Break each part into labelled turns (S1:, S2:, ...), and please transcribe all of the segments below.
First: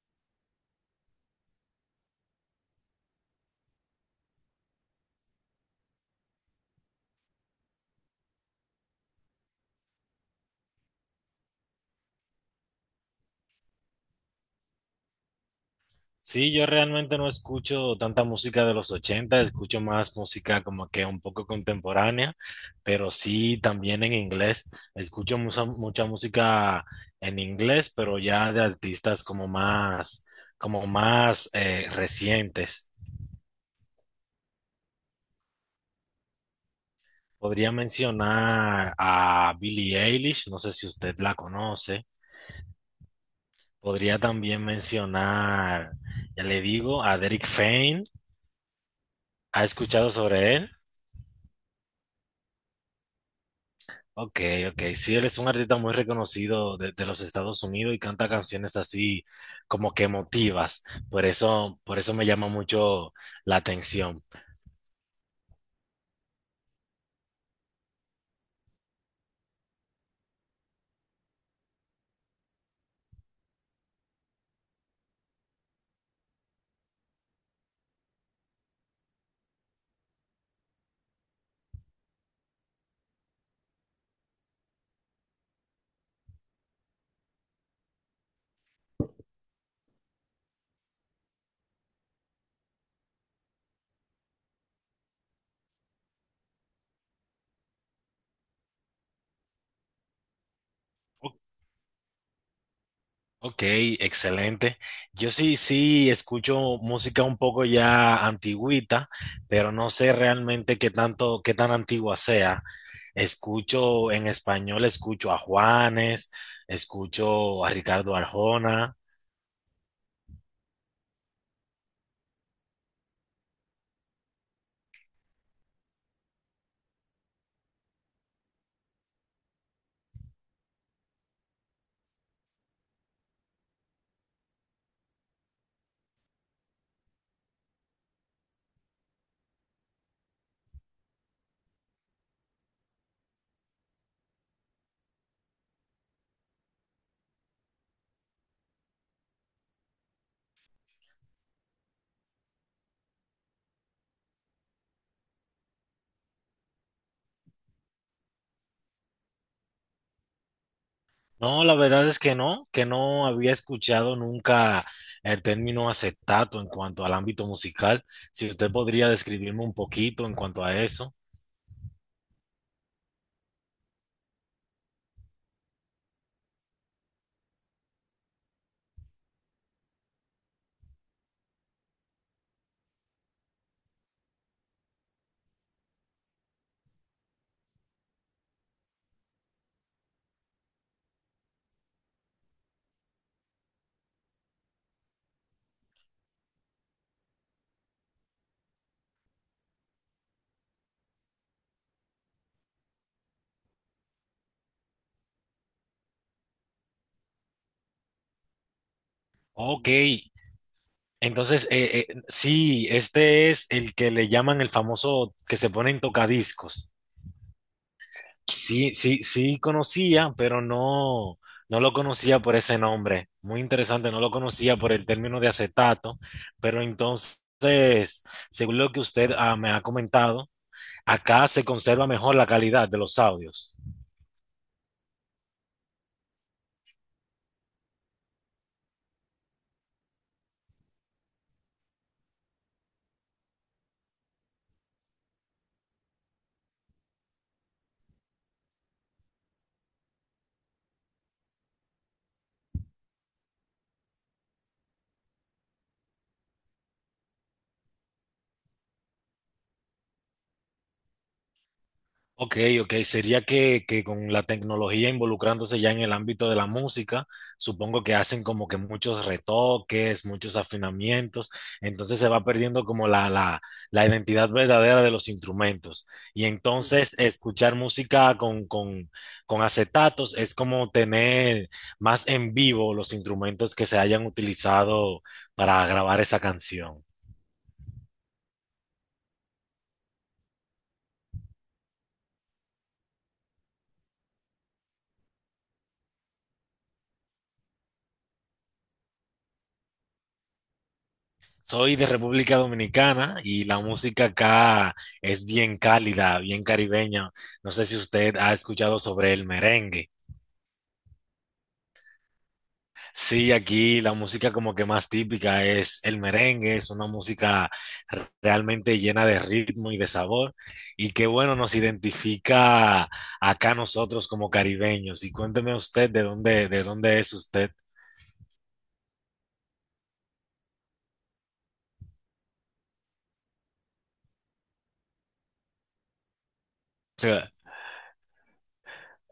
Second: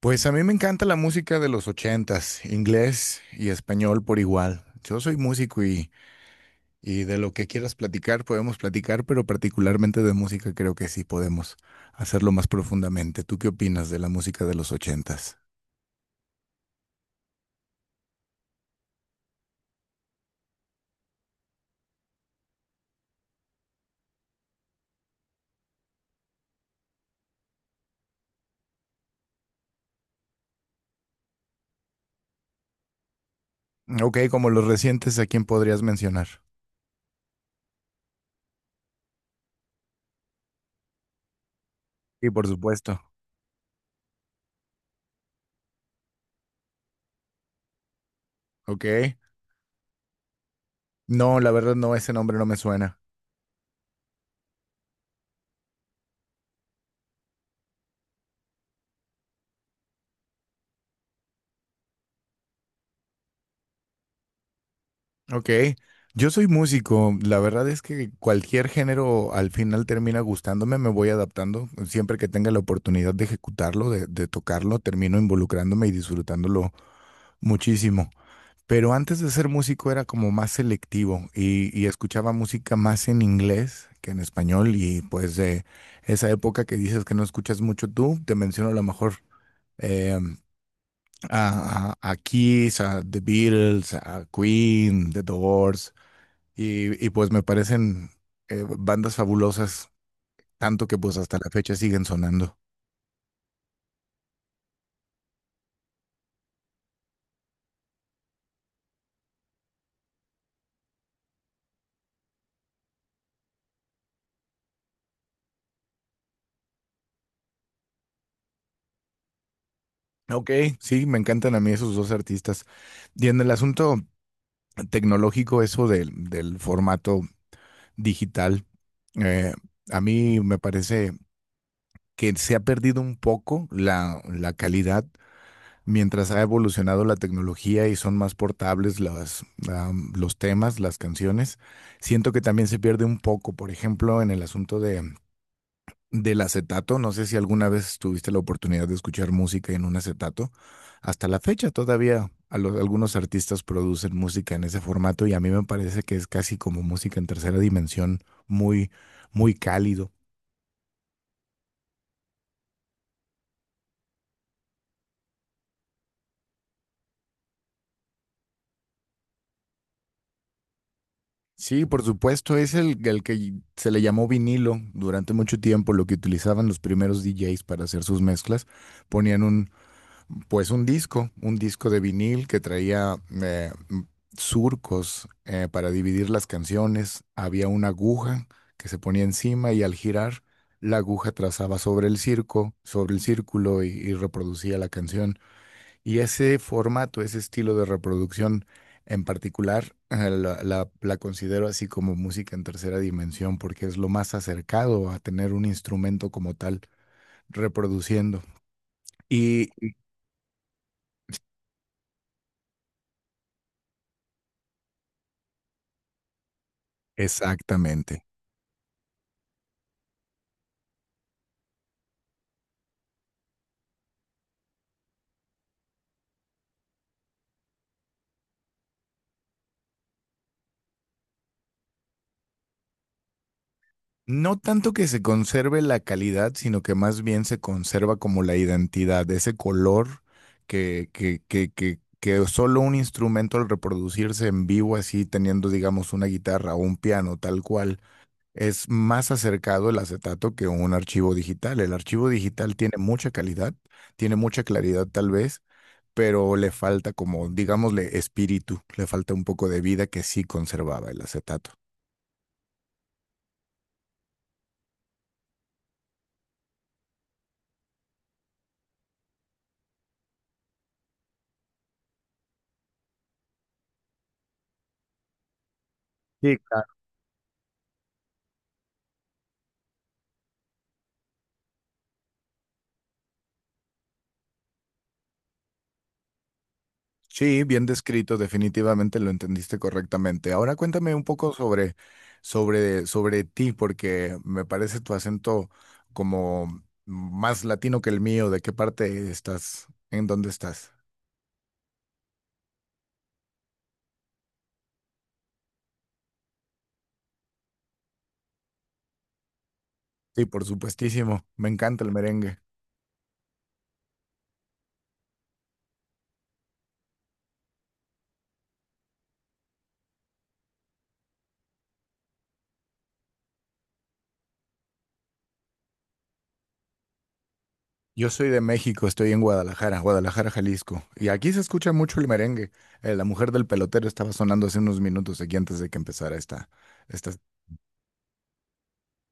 S1: Pues a mí me encanta la música de los ochentas, inglés y español por igual. Yo soy músico y de lo que quieras platicar podemos platicar, pero particularmente de música creo que sí podemos hacerlo más profundamente. ¿Tú qué opinas de la música de los ochentas?
S2: Sí, yo realmente no escucho tanta música de los 80. Escucho más música como que un poco contemporánea, pero sí también en inglés. Escucho mucha, mucha música en inglés, pero ya de artistas como más recientes.
S1: Ok, como los recientes, ¿a quién podrías mencionar?
S2: Podría mencionar a Billie Eilish, no sé si usted la conoce.
S1: Y por supuesto.
S2: Podría también mencionar, ya le digo, a Derek Fain.
S1: Ok.
S2: ¿Ha escuchado sobre él?
S1: No, la verdad no, ese nombre no me suena.
S2: Ok, ok. Sí, él es un artista muy reconocido de los Estados Unidos y canta canciones así como que emotivas. Por eso me llama mucho la atención.
S1: Ok, yo soy músico, la verdad es que cualquier género al final termina gustándome, me voy adaptando, siempre que tenga la oportunidad de ejecutarlo, de tocarlo, termino involucrándome y disfrutándolo muchísimo. Pero antes de ser músico era como más selectivo y escuchaba música más en inglés que en español y pues de esa época que dices que no escuchas mucho tú, te menciono a lo mejor eh, a, a Kiss, a The Beatles, a Queen, The Doors. Y pues me parecen bandas fabulosas, tanto que pues
S2: O-
S1: hasta la fecha siguen sonando.
S2: Ok, excelente. Yo sí, sí escucho música un poco ya antigüita, pero no sé realmente qué tanto, qué tan antigua sea. Escucho en español, escucho a Juanes, escucho a Ricardo Arjona.
S1: Ok, sí, me encantan a mí esos dos artistas. Y en el asunto tecnológico, eso del formato digital, eh, a mí me parece que se ha perdido un poco la calidad mientras ha evolucionado la tecnología y son más portables las, los temas, las canciones. Siento que también se pierde un poco, por ejemplo, en el asunto de del acetato. No sé si alguna vez tuviste la oportunidad de escuchar música en un acetato. Hasta la fecha todavía a algunos artistas producen música en ese formato y a mí me parece que es casi como música en tercera dimensión, muy, muy cálido.
S2: No, la verdad es que no había escuchado nunca el término acetato en cuanto al ámbito musical. Si usted podría describirme un poquito en cuanto a eso.
S1: Sí, por supuesto, es el que se le llamó vinilo durante mucho tiempo, lo que utilizaban los primeros DJs para hacer sus mezclas. Ponían un, pues un disco de vinil que traía eh, m- surcos para dividir las canciones. Había una aguja que se ponía encima y al girar la aguja trazaba sobre el circo, sobre el círculo y reproducía la canción. Y ese formato, ese estilo de reproducción en particular, la, la considero así como música en tercera dimensión porque es lo más acercado a tener un instrumento como tal reproduciendo. Y
S2: Ok, entonces sí, este es el que le llaman el famoso que se pone en tocadiscos.
S1: exactamente.
S2: Sí, sí, sí conocía, pero no, no lo conocía por ese nombre. Muy interesante, no lo conocía por el término de acetato, pero entonces, según lo que usted me ha comentado, acá se conserva mejor la calidad de los audios.
S1: No tanto que se conserve la calidad, sino que más bien se conserva como la identidad, ese color que solo un instrumento al reproducirse en vivo, así teniendo, digamos, una guitarra o un piano tal cual, es más acercado el acetato que un archivo digital. El archivo digital tiene mucha calidad, tiene mucha claridad tal vez, pero le falta como, digámosle, espíritu, le falta un poco de vida que sí conservaba el acetato.
S2: Ok, ok, sería que con la tecnología involucrándose ya en el ámbito de la música, supongo que hacen como que muchos retoques, muchos afinamientos, entonces se va perdiendo como la identidad verdadera de los instrumentos. Y
S1: Sí,
S2: entonces escuchar música con acetatos es como tener más en vivo los instrumentos que se hayan utilizado para grabar esa canción.
S1: Sí, bien descrito, definitivamente lo entendiste correctamente. Ahora cuéntame un poco sobre, sobre ti, porque me parece tu acento como más latino que el mío. ¿De qué parte estás? ¿En dónde estás?
S2: Soy de República Dominicana y la música acá es bien cálida, bien caribeña. No sé si usted ha escuchado sobre el merengue.
S1: Sí, por supuestísimo. Me encanta el merengue.
S2: Sí, aquí la música como que más típica es el merengue, es una música realmente llena de ritmo y de sabor y que bueno, nos identifica acá nosotros como caribeños. Y cuénteme usted de dónde es usted.
S1: Yo soy de México, estoy en Guadalajara, Guadalajara, Jalisco. Y aquí se escucha mucho el merengue. La mujer del pelotero estaba sonando hace unos minutos aquí antes de que empezara esta.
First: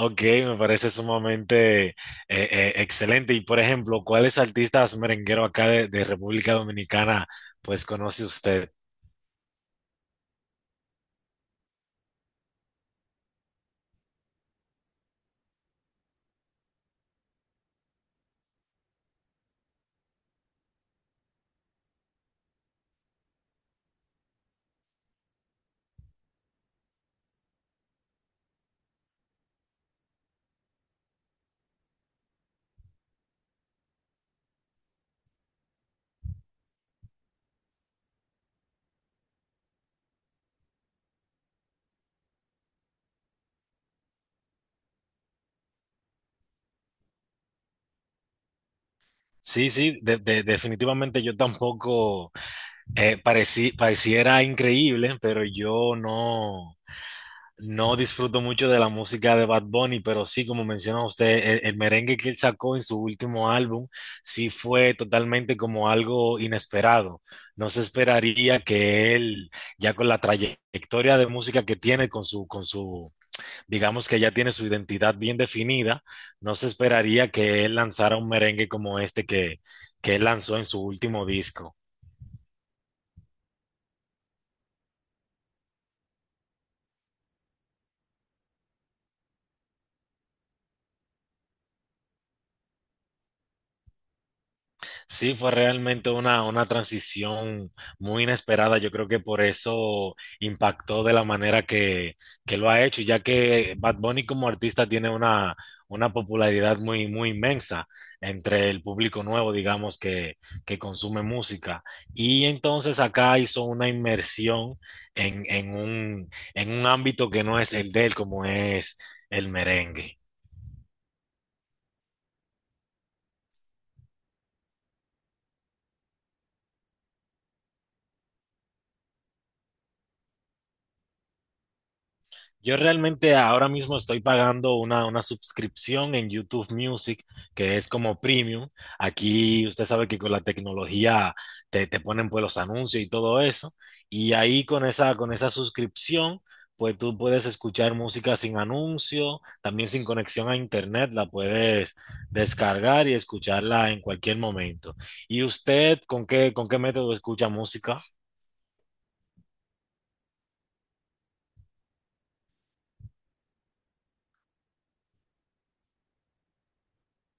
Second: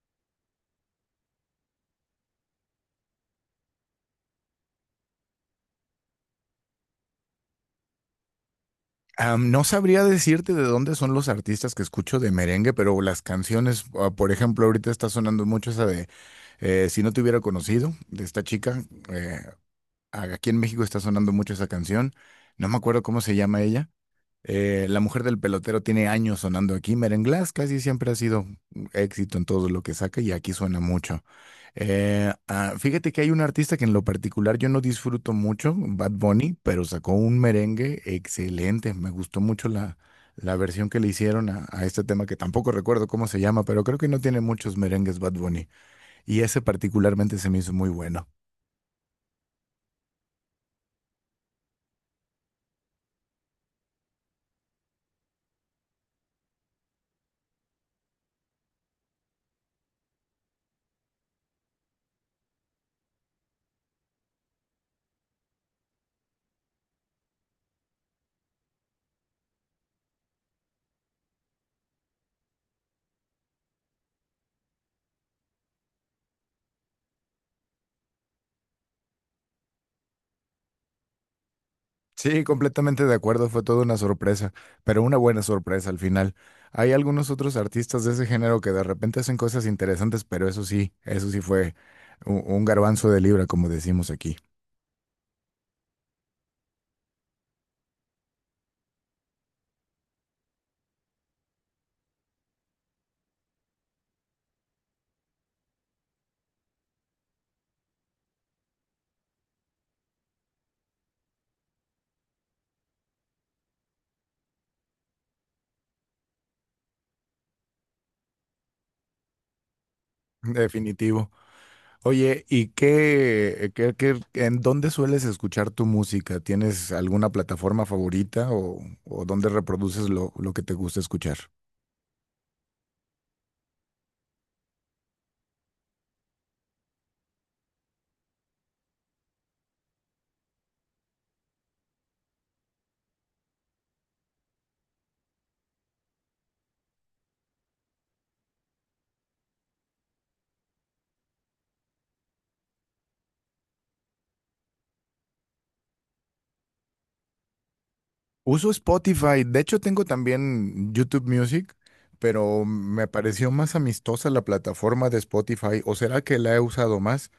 S2: Ok, me parece sumamente excelente. Y por ejemplo, ¿cuáles artistas merengueros acá de República Dominicana pues conoce usted?
S1: Am, no sabría decirte de dónde son los artistas que escucho de merengue, pero las canciones, ah, por ejemplo, ahorita está sonando mucho esa de Si no te hubiera conocido, de esta chica. eh, Aquí en México está sonando mucho esa canción. No me acuerdo cómo se llama ella. La mujer del pelotero tiene años sonando aquí. Merenglass casi siempre ha sido un éxito en todo lo que saca y aquí suena mucho. Fíjate que hay un artista que en lo particular yo no disfruto mucho, Bad Bunny, pero sacó un merengue excelente. Me gustó mucho la, la versión que le hicieron a este tema, que tampoco recuerdo cómo se llama, pero creo que no tiene muchos merengues Bad Bunny. Y ese particularmente se me hizo muy bueno.
S2: Sí, sí, definitivamente yo tampoco pareciera increíble, pero yo no. No disfruto mucho de la música de Bad Bunny, pero sí, como menciona usted, el merengue que él sacó en su último álbum sí fue totalmente como algo inesperado. No se esperaría que él, ya con la trayectoria de música que tiene, digamos que ya tiene su identidad bien definida, no se esperaría que él lanzara un merengue como este que él lanzó en su último disco.
S1: Sí, completamente de acuerdo, fue toda una sorpresa, pero una buena sorpresa al final. Hay algunos otros artistas de ese género que de repente hacen cosas interesantes, pero eso sí fue un garbanzo de libra, como decimos aquí.
S2: Sí, fue realmente una transición muy inesperada. Yo creo que por eso impactó de la manera que lo ha hecho, ya que Bad Bunny como artista tiene una popularidad muy, muy inmensa entre el público nuevo, digamos, que consume música. Y entonces acá hizo una inmersión en un ámbito que no es el de él, como es el merengue.
S1: Definitivo. Oye, ¿y qué- en dónde sueles escuchar tu música? ¿Tienes alguna plataforma favorita o dónde reproduces lo que te gusta escuchar?
S2: Yo realmente ahora mismo estoy pagando una suscripción en YouTube Music, que es como premium. Aquí usted sabe que con la tecnología te ponen pues los anuncios y todo eso. Y ahí con esa suscripción, pues tú puedes escuchar música sin anuncio, también sin conexión a internet, la puedes descargar y escucharla en cualquier momento. ¿Y usted con qué método escucha música?
S1: Uso Spotify, de hecho tengo también YouTube Music, pero me pareció más amistosa la plataforma de Spotify, ¿o será que la he usado más?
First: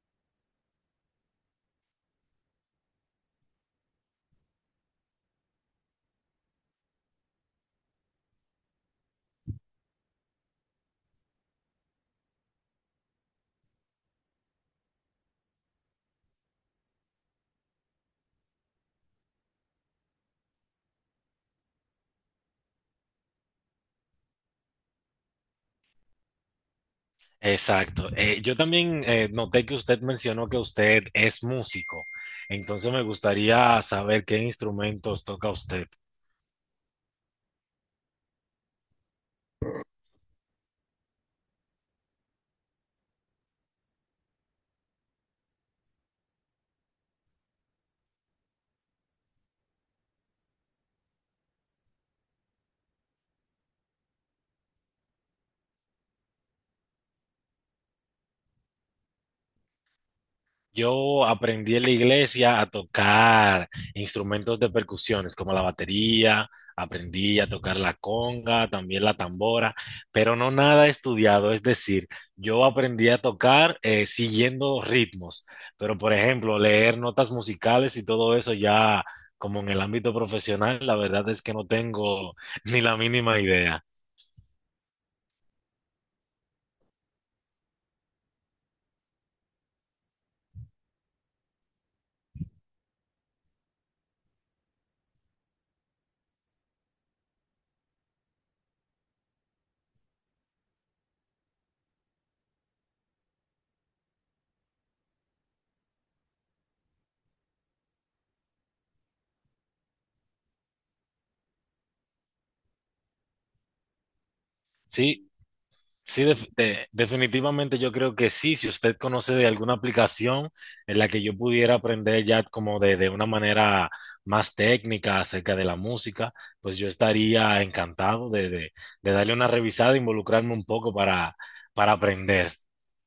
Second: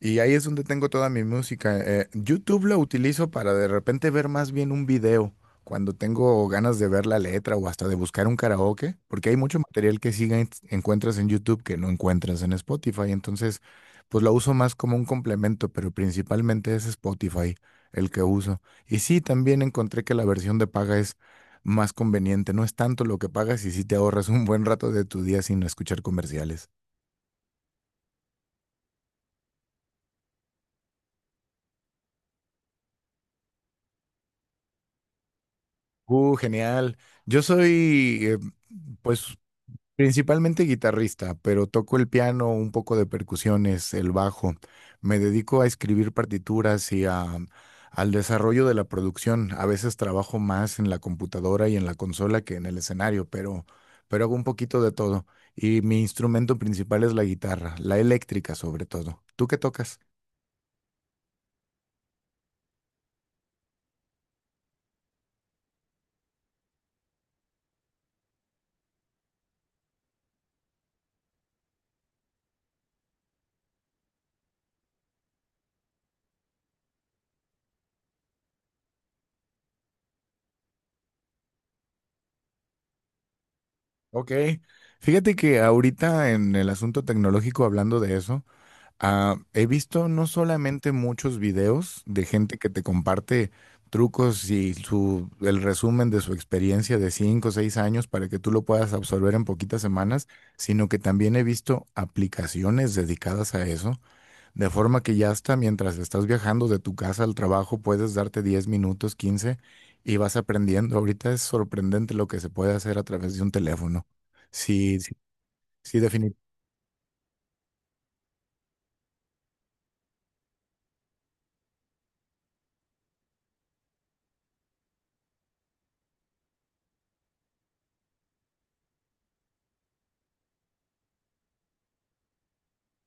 S1: Y ahí es donde tengo toda mi música. YouTube lo utilizo para de repente ver más bien un video, cuando tengo ganas de ver la letra o hasta de buscar un karaoke, porque hay mucho material que sí encuentras en YouTube que no encuentras en Spotify. Entonces, pues lo uso más como un complemento, pero principalmente es Spotify el que uso. Y sí, también encontré que la versión de paga es más conveniente. No es tanto lo que pagas y sí te ahorras un buen rato de tu día sin escuchar comerciales.
S2: Exacto. Yo también noté que usted mencionó que usted es músico. Entonces me gustaría saber qué instrumentos toca usted.
S1: Genial. Yo soy, pues, principalmente guitarrista, pero toco el piano, un poco de percusiones, el bajo. Me dedico a escribir partituras al desarrollo de la producción. A veces trabajo más en la computadora y en la consola que en el escenario, pero hago un poquito de todo. Y mi instrumento principal es la guitarra, la eléctrica sobre todo. ¿Tú qué tocas?
S2: Yo aprendí en la iglesia a tocar instrumentos de percusiones como la batería, aprendí a tocar la conga, también la tambora, pero no nada estudiado, es decir, yo aprendí a tocar siguiendo ritmos, pero por ejemplo, leer notas musicales y todo eso ya como en el ámbito profesional, la verdad es que no tengo ni la mínima idea.
S1: Ok. Fíjate que ahorita en el asunto tecnológico, hablando de eso, ah, he visto no solamente muchos videos de gente que te comparte trucos y su, el resumen de su experiencia de 5 o 6 años para que tú lo puedas absorber en poquitas semanas, sino que también he visto aplicaciones dedicadas a eso, de forma que ya hasta mientras estás viajando de tu casa al trabajo puedes darte 10 minutos, 15 y vas aprendiendo. Ahorita es sorprendente lo que se puede hacer a través de un teléfono. Sí, sí,
S2: Sí,
S1: sí,
S2: sí,
S1: definitivamente.
S2: definitivamente yo creo que sí. Si usted conoce de alguna aplicación en la que yo pudiera aprender ya como de una manera más técnica acerca de la música, pues yo estaría encantado de darle una revisada e involucrarme un poco para aprender.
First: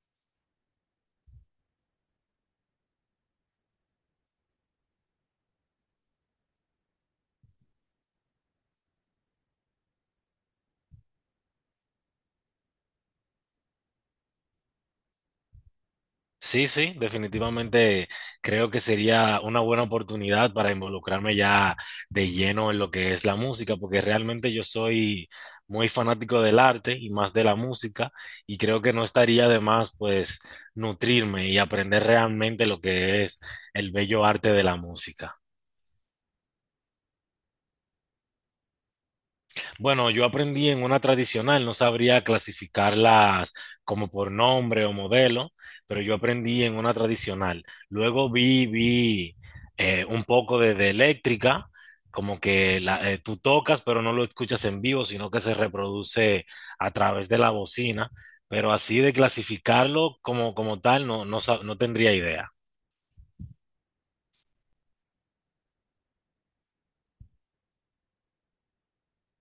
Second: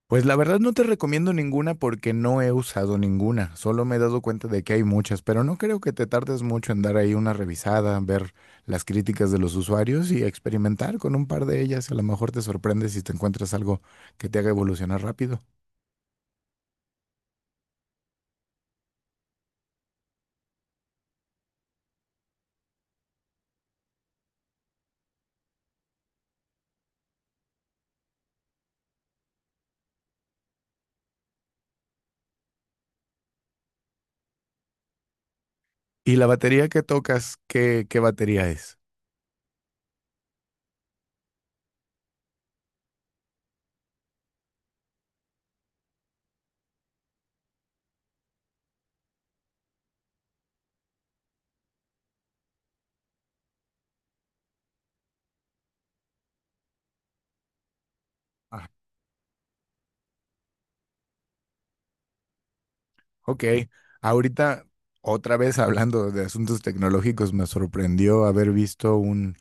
S1: Pues la verdad no te recomiendo ninguna porque no he usado ninguna, solo me he dado cuenta de que hay muchas, pero no creo que te tardes mucho en dar ahí una revisada, ver las críticas de los usuarios y experimentar con un par de ellas. A lo mejor te sorprendes si te encuentras algo que te haga evolucionar rápido.
S2: Sí, sí, definitivamente creo que sería una buena oportunidad para involucrarme ya de lleno en lo que es la música, porque realmente yo soy muy fanático del arte y más de la música, y creo que no estaría de más pues nutrirme y aprender realmente lo que es el bello arte de la música.
S1: ¿Y la batería que tocas, qué batería es?
S2: Bueno, yo aprendí en una tradicional, no sabría clasificarlas como por nombre o modelo, pero yo aprendí en una tradicional. Luego vi un poco de eléctrica, como que tú tocas, pero no lo escuchas en vivo, sino que se reproduce a través de la bocina,
S1: Ah,
S2: pero así de clasificarlo como, como tal, no, no, no tendría idea.
S1: ok, ahorita otra vez hablando de asuntos tecnológicos, me sorprendió haber visto un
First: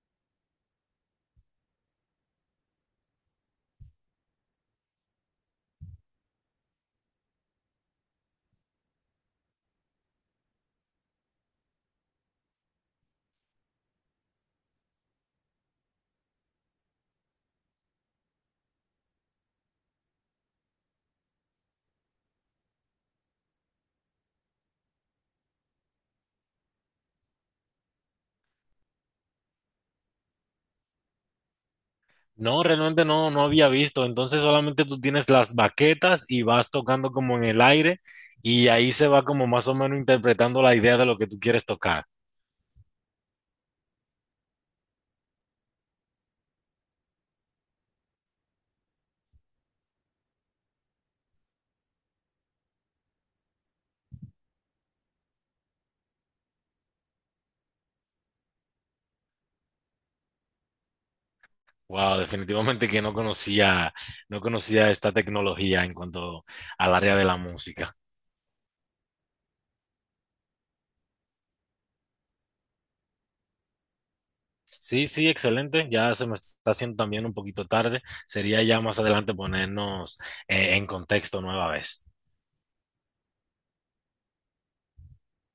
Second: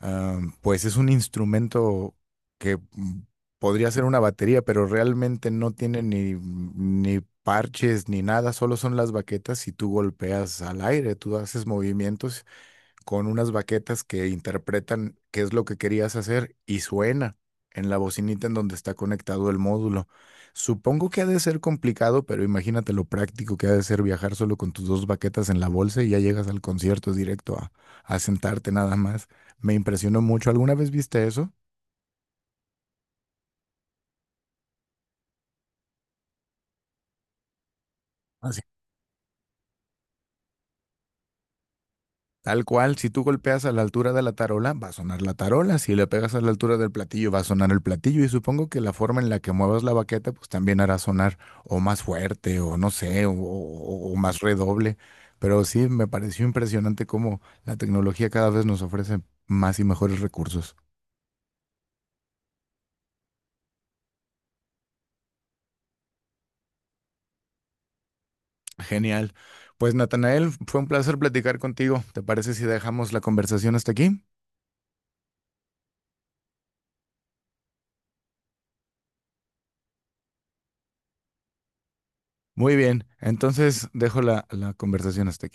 S1: pues es un instrumento que podría ser una batería, pero realmente no tiene ni parches ni nada, solo son las baquetas y tú golpeas al aire, tú haces movimientos con unas baquetas que interpretan qué es lo que querías hacer y suena en la bocinita en donde está conectado el módulo. Supongo que ha de ser complicado, pero imagínate lo práctico que ha de ser viajar solo con tus dos baquetas en la bolsa y ya llegas al concierto directo a sentarte nada más. Me impresionó mucho. ¿Alguna vez viste eso?
S2: No, realmente no, no había visto. Entonces solamente tú tienes las baquetas y vas tocando como en el aire y ahí se va como más o menos interpretando la idea de lo que tú quieres tocar.
S1: Tal cual, si tú golpeas a la altura de la tarola, va a sonar la tarola, si le pegas a la altura del platillo, va a sonar el platillo y supongo que la forma en la que muevas la baqueta, pues también hará sonar o más fuerte o no sé, o más redoble. Pero sí, me pareció impresionante cómo la tecnología cada vez nos ofrece más y mejores recursos.
S2: Wow, definitivamente que no conocía, no conocía esta tecnología en cuanto al área de la música.
S1: Genial. Pues Natanael, fue un placer platicar contigo. ¿Te parece si dejamos la conversación hasta aquí?
S2: Sí, sí, excelente. Ya se me está haciendo también un poquito tarde. Sería ya más adelante ponernos en contexto nueva vez.
S1: Muy bien, entonces dejo la conversación hasta aquí.